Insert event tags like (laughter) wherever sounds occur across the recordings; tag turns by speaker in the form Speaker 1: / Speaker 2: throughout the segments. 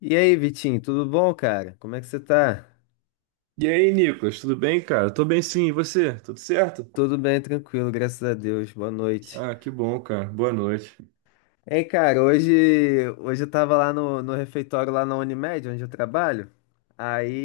Speaker 1: E aí, Vitinho, tudo bom, cara? Como é que você tá?
Speaker 2: E aí, Nicolas, tudo bem, cara? Tô bem sim, e você? Tudo certo?
Speaker 1: Tudo bem, tranquilo, graças a Deus. Boa noite.
Speaker 2: Ah, que bom, cara. Boa noite.
Speaker 1: Hein, cara, hoje eu tava lá no refeitório lá na Unimed, onde eu trabalho.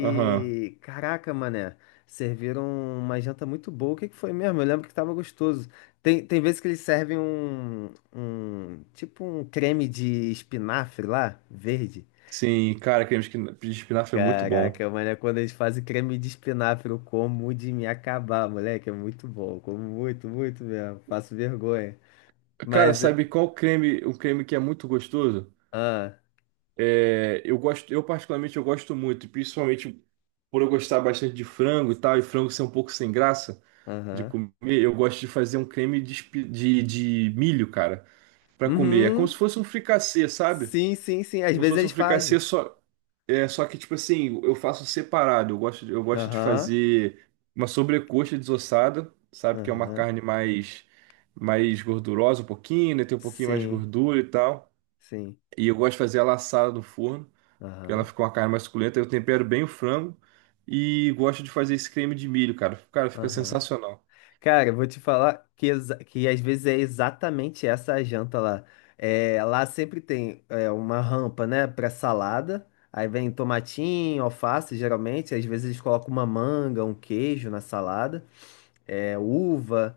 Speaker 2: Aham.
Speaker 1: caraca, mané, serviram uma janta muito boa. O que que foi mesmo? Eu lembro que tava gostoso. Tem vezes que eles servem tipo um creme de espinafre lá, verde.
Speaker 2: Sim, cara, creme de espinafre é muito bom.
Speaker 1: Caraca, mano, é quando eles fazem creme de espinafre, eu como de me acabar, moleque, é muito bom, eu como muito, muito mesmo, faço vergonha.
Speaker 2: Cara,
Speaker 1: Mas,
Speaker 2: sabe qual creme, um creme que é muito gostoso?
Speaker 1: ah,
Speaker 2: É, eu particularmente eu gosto muito, principalmente por eu gostar bastante de frango e tal, e frango ser um pouco sem graça de
Speaker 1: aham,
Speaker 2: comer, eu gosto de fazer um creme de milho, cara, pra comer. É como se
Speaker 1: uhum,
Speaker 2: fosse um fricassê, sabe?
Speaker 1: sim, sim, sim, às
Speaker 2: Como se
Speaker 1: vezes
Speaker 2: fosse um
Speaker 1: eles
Speaker 2: fricassê
Speaker 1: fazem,
Speaker 2: só. É, só que, tipo assim, eu faço separado. Eu gosto de
Speaker 1: aham,
Speaker 2: fazer uma sobrecoxa desossada, sabe? Que é uma
Speaker 1: aham,
Speaker 2: carne mais gordurosa um pouquinho, né? Tem um pouquinho mais de
Speaker 1: sim,
Speaker 2: gordura e tal.
Speaker 1: sim,
Speaker 2: E eu gosto de fazer ela assada no forno, que ela
Speaker 1: aham,
Speaker 2: fica uma carne mais suculenta. Eu tempero bem o frango e gosto de fazer esse creme de milho, cara. Cara, fica
Speaker 1: aham.
Speaker 2: sensacional.
Speaker 1: Cara, eu vou te falar que, que às vezes é exatamente essa a janta lá. É, lá sempre tem é, uma rampa, né, pra salada. Aí vem tomatinho, alface, geralmente. Às vezes eles colocam uma manga, um queijo na salada, é, uva.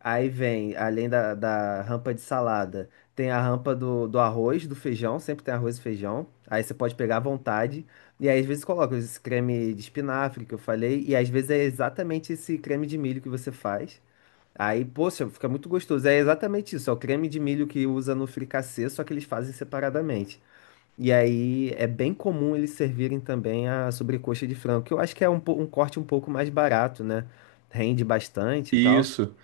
Speaker 1: Aí vem, além da rampa de salada, tem a rampa do arroz, do feijão. Sempre tem arroz e feijão. Aí você pode pegar à vontade. E aí, às vezes coloca esse creme de espinafre que eu falei. E às vezes é exatamente esse creme de milho que você faz. Aí, poxa, fica muito gostoso. É exatamente isso, é o creme de milho que usa no fricassê, só que eles fazem separadamente. E aí é bem comum eles servirem também a sobrecoxa de frango, que eu acho que é um, um corte um pouco mais barato, né? Rende bastante e tal.
Speaker 2: Isso.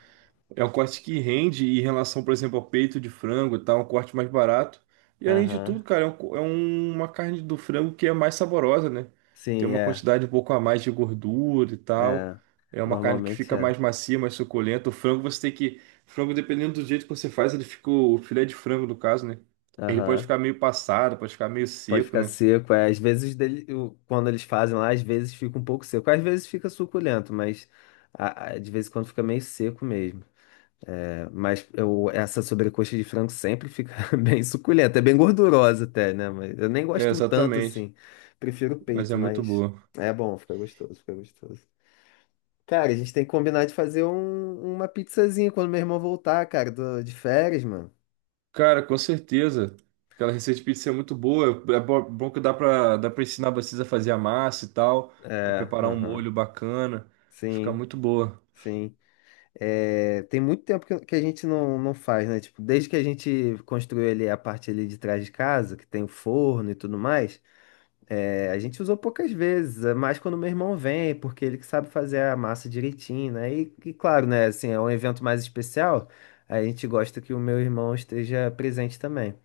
Speaker 2: É um corte que rende em relação, por exemplo, ao peito de frango e tal, é um corte mais barato. E além de tudo,
Speaker 1: Aham.
Speaker 2: cara, é, uma carne do frango que é mais saborosa, né? Tem
Speaker 1: Sim,
Speaker 2: uma
Speaker 1: é.
Speaker 2: quantidade um pouco a mais de gordura e tal.
Speaker 1: É.
Speaker 2: É uma carne que
Speaker 1: Normalmente
Speaker 2: fica
Speaker 1: é.
Speaker 2: mais macia, mais suculenta. O frango você tem que. Frango, dependendo do jeito que você faz, ele fica. O filé de frango, no caso, né? Ele pode
Speaker 1: Aham.
Speaker 2: ficar meio passado, pode ficar meio
Speaker 1: Pode
Speaker 2: seco,
Speaker 1: ficar
Speaker 2: né?
Speaker 1: seco. É. Às vezes, quando eles fazem lá, às vezes fica um pouco seco. Às vezes fica suculento, mas de vez em quando fica meio seco mesmo. Mas eu, essa sobrecoxa de frango sempre fica (laughs) bem suculenta. É bem gordurosa até, né? Mas eu nem
Speaker 2: É,
Speaker 1: gosto tanto
Speaker 2: exatamente.
Speaker 1: assim. Prefiro o
Speaker 2: Mas
Speaker 1: peito,
Speaker 2: é muito
Speaker 1: mas
Speaker 2: boa.
Speaker 1: é bom, fica gostoso, fica gostoso. Cara, a gente tem que combinar de fazer uma pizzazinha quando meu irmão voltar, cara, de férias, mano.
Speaker 2: Cara, com certeza. Aquela receita de pizza é muito boa. É bom que dá pra ensinar vocês a fazer a massa e tal, a
Speaker 1: É,
Speaker 2: preparar um
Speaker 1: aham.
Speaker 2: molho bacana. Fica
Speaker 1: Sim,
Speaker 2: muito boa.
Speaker 1: sim. É, tem muito tempo que a gente não, não faz, né? Tipo, desde que a gente construiu ali a parte ali de trás de casa, que tem o forno e tudo mais. É, a gente usou poucas vezes, é mais quando meu irmão vem, porque ele que sabe fazer a massa direitinho, né? E claro, né? Assim, é um evento mais especial, a gente gosta que o meu irmão esteja presente também.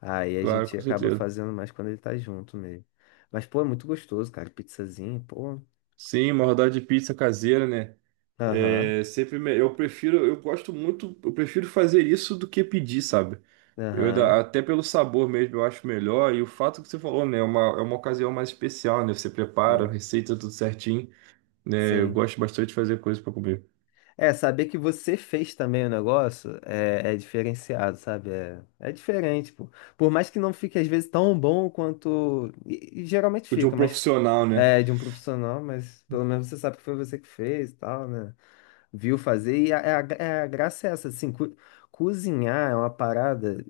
Speaker 1: Aí a
Speaker 2: Claro,
Speaker 1: gente
Speaker 2: com
Speaker 1: acaba
Speaker 2: certeza.
Speaker 1: fazendo mais quando ele tá junto mesmo. Mas, pô, é muito gostoso, cara. Pizzazinho, pô.
Speaker 2: Sim, uma rodada de pizza caseira, né?
Speaker 1: Aham,
Speaker 2: É sempre eu prefiro, eu gosto muito, eu prefiro fazer isso do que pedir, sabe?
Speaker 1: aham,
Speaker 2: Até pelo sabor mesmo, eu acho melhor. E o fato que você falou, né? É uma ocasião mais especial, né? Você prepara, a
Speaker 1: sim,
Speaker 2: receita tudo certinho, né? Eu
Speaker 1: sim.
Speaker 2: gosto bastante de fazer coisa pra comer.
Speaker 1: É, saber que você fez também o negócio é, é diferenciado, sabe? É, é diferente, pô. Por mais que não fique, às vezes, tão bom quanto. E geralmente
Speaker 2: O De um
Speaker 1: fica, mas
Speaker 2: profissional, né?
Speaker 1: é de um profissional, mas pelo menos você sabe que foi você que fez e tal, né? Viu fazer. E a, é a, é a graça é essa, assim, cozinhar é uma parada.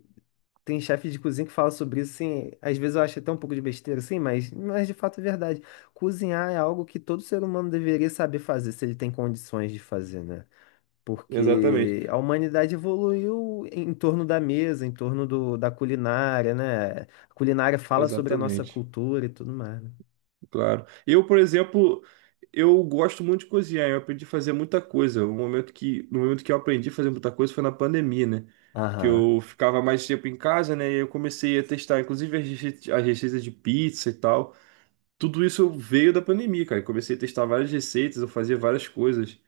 Speaker 1: Tem chefe de cozinha que fala sobre isso, assim. Às vezes eu acho até um pouco de besteira, assim, mas de fato é verdade. Cozinhar é algo que todo ser humano deveria saber fazer, se ele tem condições de fazer, né?
Speaker 2: Exatamente,
Speaker 1: Porque a humanidade evoluiu em torno da mesa, em torno da culinária, né? A culinária fala sobre a nossa
Speaker 2: exatamente,
Speaker 1: cultura e tudo mais, né?
Speaker 2: claro. Eu, por exemplo, eu gosto muito de cozinhar, eu aprendi a fazer muita coisa. No momento que eu aprendi a fazer muita coisa foi na pandemia, né? Que
Speaker 1: Aham,
Speaker 2: eu ficava mais tempo em casa, né? E eu comecei a testar, inclusive, as receitas de pizza e tal. Tudo isso veio da pandemia, cara. Eu comecei a testar várias receitas, eu fazia várias coisas.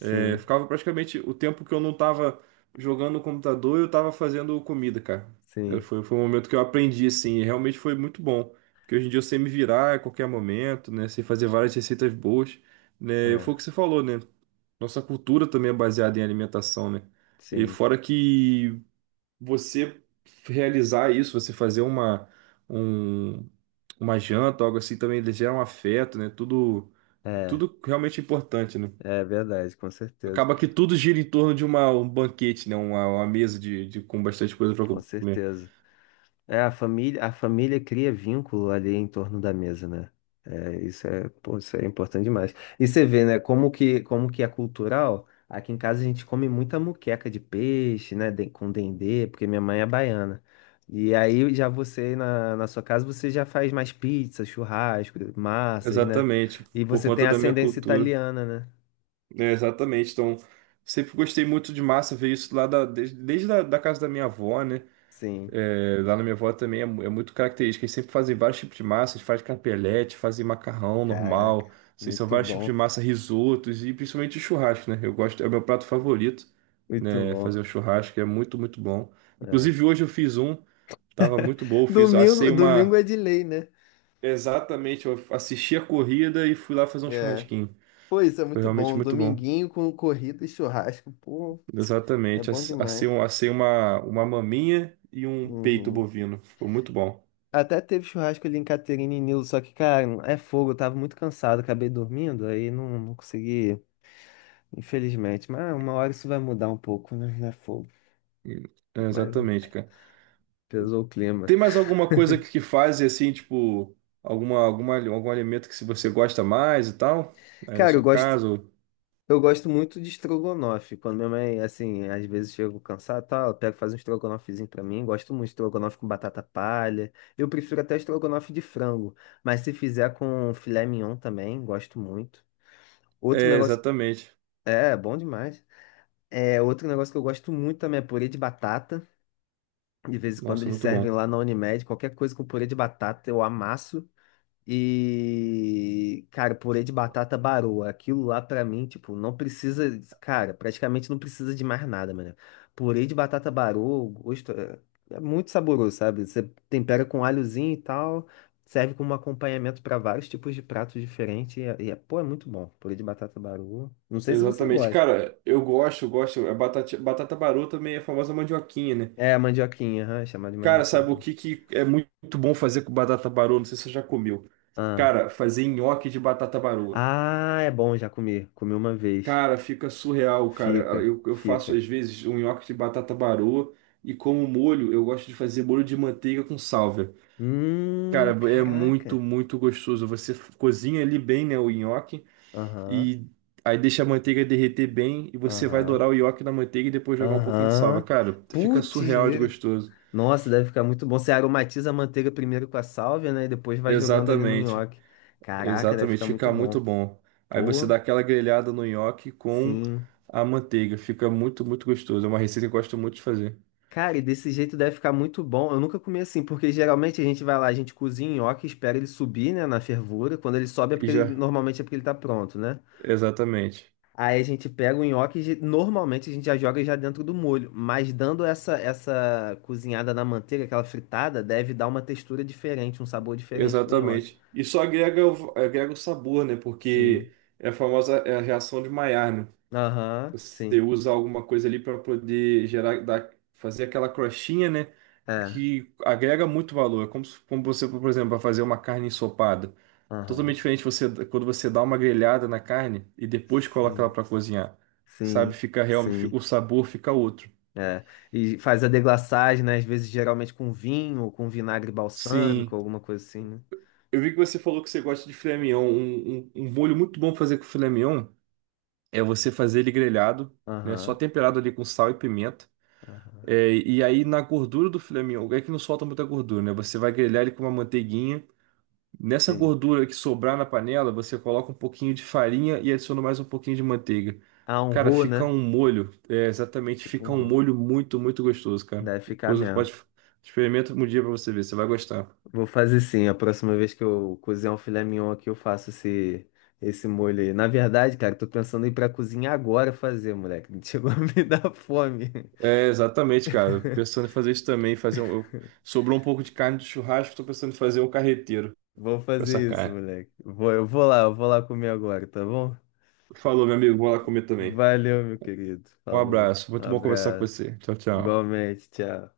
Speaker 2: É, ficava praticamente o tempo que eu não tava jogando no computador, eu tava fazendo comida, cara. É,
Speaker 1: sim,
Speaker 2: foi um momento que eu aprendi, assim, e realmente foi muito bom. Porque hoje em dia eu sei me virar a qualquer momento, né? Sei fazer várias receitas boas, né? E
Speaker 1: é,
Speaker 2: foi o que você falou, né? Nossa cultura também é baseada em alimentação, né? E
Speaker 1: sim,
Speaker 2: fora que você realizar isso, você fazer um- uma janta, algo assim, também ele gera um afeto, né? Tudo,
Speaker 1: é,
Speaker 2: tudo realmente importante, né?
Speaker 1: é verdade, com certeza,
Speaker 2: Acaba que tudo gira em torno de um banquete, né? Uma mesa de com bastante coisa para
Speaker 1: com
Speaker 2: comer.
Speaker 1: certeza. É, a família cria vínculo ali em torno da mesa, né? É, isso é, pô, isso é importante demais. E você vê, né, como que é cultural. Aqui em casa a gente come muita moqueca de peixe, né, com dendê, porque minha mãe é baiana. E aí já você, na sua casa, você já faz mais pizza, churrasco, massas, né?
Speaker 2: Exatamente,
Speaker 1: E
Speaker 2: por
Speaker 1: você
Speaker 2: conta
Speaker 1: tem
Speaker 2: da minha
Speaker 1: ascendência
Speaker 2: cultura.
Speaker 1: italiana, né?
Speaker 2: É, exatamente. Então, sempre gostei muito de massa, ver isso lá da, desde, desde a, da casa da minha avó, né?
Speaker 1: Sim,
Speaker 2: É, lá na minha avó também é, é muito característica. Eles sempre fazem vários tipos de massa. Eles fazem capelete, fazem macarrão
Speaker 1: caraca,
Speaker 2: normal. Assim, são
Speaker 1: muito
Speaker 2: vários tipos
Speaker 1: bom,
Speaker 2: de massa, risotos e principalmente o churrasco, né? Eu gosto, é o meu prato favorito,
Speaker 1: muito
Speaker 2: né? Fazer
Speaker 1: bom.
Speaker 2: o churrasco é muito, muito bom.
Speaker 1: É.
Speaker 2: Inclusive hoje eu fiz um, tava muito bom. Eu fiz,
Speaker 1: Domingo,
Speaker 2: assei
Speaker 1: domingo
Speaker 2: uma.
Speaker 1: é de lei, né?
Speaker 2: Exatamente, eu assisti a corrida e fui lá fazer um
Speaker 1: É.
Speaker 2: churrasquinho.
Speaker 1: Pois é,
Speaker 2: Foi
Speaker 1: muito
Speaker 2: realmente
Speaker 1: bom.
Speaker 2: muito bom.
Speaker 1: Dominguinho com corrida e churrasco. Pô, é
Speaker 2: Exatamente,
Speaker 1: bom
Speaker 2: assei,
Speaker 1: demais.
Speaker 2: assei uma maminha e um peito
Speaker 1: Uhum.
Speaker 2: bovino. Ficou muito bom.
Speaker 1: Até teve churrasco ali em Caterina e Nilo, só que, cara, é fogo. Eu tava muito cansado, acabei dormindo, aí não, não consegui, infelizmente. Mas uma hora isso vai mudar um pouco, né? É fogo.
Speaker 2: É,
Speaker 1: Mas é,
Speaker 2: exatamente, cara.
Speaker 1: pesou o clima.
Speaker 2: Tem mais alguma coisa que faz assim, tipo, algum alimento que se você gosta mais e tal? Aí na
Speaker 1: Cara, eu
Speaker 2: sua
Speaker 1: gosto.
Speaker 2: casa? Ou-
Speaker 1: Eu gosto muito de estrogonofe. Quando minha mãe, assim, às vezes chego cansado, tal, ela pega faz um estrogonofezinho pra mim. Gosto muito de estrogonofe com batata palha. Eu prefiro até estrogonofe de frango, mas se fizer com filé mignon também, gosto muito. Outro
Speaker 2: É,
Speaker 1: negócio,
Speaker 2: exatamente.
Speaker 1: é, bom demais. É, outro negócio que eu gosto muito também é purê de batata. De vez em quando
Speaker 2: Nossa,
Speaker 1: eles
Speaker 2: muito
Speaker 1: servem
Speaker 2: bom.
Speaker 1: lá na Unimed, qualquer coisa com purê de batata eu amasso. E, cara, purê de batata baroa. Aquilo lá pra mim, tipo, não precisa. Cara, praticamente não precisa de mais nada, mano. Purê de batata baroa, o gosto é, é muito saboroso, sabe? Você tempera com alhozinho e tal, serve como acompanhamento pra vários tipos de pratos diferentes. E, é, pô, é muito bom. Purê de batata baroa. Não sei se você
Speaker 2: Exatamente.
Speaker 1: gosta.
Speaker 2: Cara, eu gosto, eu gosto. A batata, batata barô também é a famosa mandioquinha, né?
Speaker 1: É, mandioquinha, aham, é chamada de
Speaker 2: Cara,
Speaker 1: mandioquinha
Speaker 2: sabe o
Speaker 1: também.
Speaker 2: que, que é muito bom fazer com batata barô? Não sei se você já comeu.
Speaker 1: Ah.
Speaker 2: Cara, fazer nhoque de batata baroa.
Speaker 1: Ah, é bom, já comi. Comi uma vez.
Speaker 2: Cara, fica surreal, cara.
Speaker 1: Fica,
Speaker 2: Eu faço
Speaker 1: fica.
Speaker 2: às vezes um nhoque de batata baroa e como molho, eu gosto de fazer molho de manteiga com sálvia. Cara, é muito,
Speaker 1: Caraca.
Speaker 2: muito gostoso. Você cozinha ali bem, né, o nhoque
Speaker 1: Aham,
Speaker 2: e aí deixa a manteiga derreter bem e você vai
Speaker 1: aham,
Speaker 2: dourar o nhoque na manteiga e depois jogar um pouquinho de salva.
Speaker 1: aham.
Speaker 2: Cara, fica
Speaker 1: Putz,
Speaker 2: surreal de
Speaker 1: grila.
Speaker 2: gostoso.
Speaker 1: Nossa, deve ficar muito bom. Você aromatiza a manteiga primeiro com a sálvia, né? E depois vai jogando ali no
Speaker 2: Exatamente.
Speaker 1: nhoque. Caraca, deve
Speaker 2: Exatamente,
Speaker 1: ficar muito
Speaker 2: fica
Speaker 1: bom.
Speaker 2: muito bom. Aí você
Speaker 1: Pô,
Speaker 2: dá aquela grelhada no nhoque com
Speaker 1: sim.
Speaker 2: a manteiga. Fica muito, muito gostoso. É uma receita que eu gosto muito de fazer.
Speaker 1: Cara, e desse jeito deve ficar muito bom. Eu nunca comi assim, porque geralmente a gente vai lá, a gente cozinha o nhoque, espera ele subir, né, na fervura. Quando ele sobe é
Speaker 2: E
Speaker 1: porque ele,
Speaker 2: já,
Speaker 1: normalmente é porque ele tá pronto, né?
Speaker 2: exatamente.
Speaker 1: Aí a gente pega o nhoque, normalmente a gente já joga já dentro do molho, mas dando essa cozinhada na manteiga, aquela fritada, deve dar uma textura diferente, um sabor diferente pro nhoque.
Speaker 2: Exatamente. Isso agrega, agrega o sabor, né?
Speaker 1: Sim.
Speaker 2: Porque é a famosa é a reação de Maillard, né?
Speaker 1: Aham,
Speaker 2: Você
Speaker 1: sim.
Speaker 2: usa alguma coisa ali para poder gerar, dar, fazer aquela crostinha, né?
Speaker 1: É.
Speaker 2: Que agrega muito valor. É como, como você, por exemplo, vai fazer uma carne ensopada.
Speaker 1: Aham.
Speaker 2: Totalmente diferente você quando você dá uma grelhada na carne e depois coloca ela
Speaker 1: Sim.
Speaker 2: para cozinhar. Sabe?
Speaker 1: Sim.
Speaker 2: Fica realmente, o
Speaker 1: Sim.
Speaker 2: sabor fica outro.
Speaker 1: É. E faz a deglaçagem, né? Às vezes geralmente com vinho ou com vinagre balsâmico,
Speaker 2: Sim.
Speaker 1: alguma coisa assim, né?
Speaker 2: Eu vi que você falou que você gosta de filé mignon. Um molho muito bom pra fazer com filé mignon é você fazer ele grelhado, né? Só
Speaker 1: Aham.
Speaker 2: temperado ali com sal e pimenta.
Speaker 1: Aham.
Speaker 2: É, e aí na gordura do filé mignon, é que não solta muita gordura, né? Você vai grelhar ele com uma manteiguinha. Nessa
Speaker 1: Sim.
Speaker 2: gordura que sobrar na panela, você coloca um pouquinho de farinha e adiciona mais um pouquinho de manteiga.
Speaker 1: Ah, um
Speaker 2: Cara,
Speaker 1: roux,
Speaker 2: fica
Speaker 1: né?
Speaker 2: um molho, é, exatamente,
Speaker 1: Tipo um
Speaker 2: fica um
Speaker 1: roux.
Speaker 2: molho muito, muito gostoso, cara.
Speaker 1: Deve ficar
Speaker 2: Depois você
Speaker 1: mesmo.
Speaker 2: pode experimenta um dia pra você ver, você vai gostar.
Speaker 1: Vou fazer sim. A próxima vez que eu cozinhar um filé mignon aqui, eu faço esse, esse molho aí. Na verdade, cara, tô pensando em ir pra cozinha agora fazer, moleque. (laughs) Chegou a me dar fome.
Speaker 2: É, exatamente, cara. Pensando em fazer isso também, fazer um... sobrou um pouco de carne do churrasco, tô pensando em fazer um carreteiro
Speaker 1: Vou
Speaker 2: com essa
Speaker 1: fazer isso,
Speaker 2: carne.
Speaker 1: moleque. Vou, eu vou lá comer agora, tá bom?
Speaker 2: Falou, meu amigo, vou lá comer também.
Speaker 1: Valeu, meu querido.
Speaker 2: Um
Speaker 1: Falou.
Speaker 2: abraço,
Speaker 1: Um
Speaker 2: muito bom conversar com
Speaker 1: abraço.
Speaker 2: você. Tchau, tchau.
Speaker 1: Igualmente, tchau.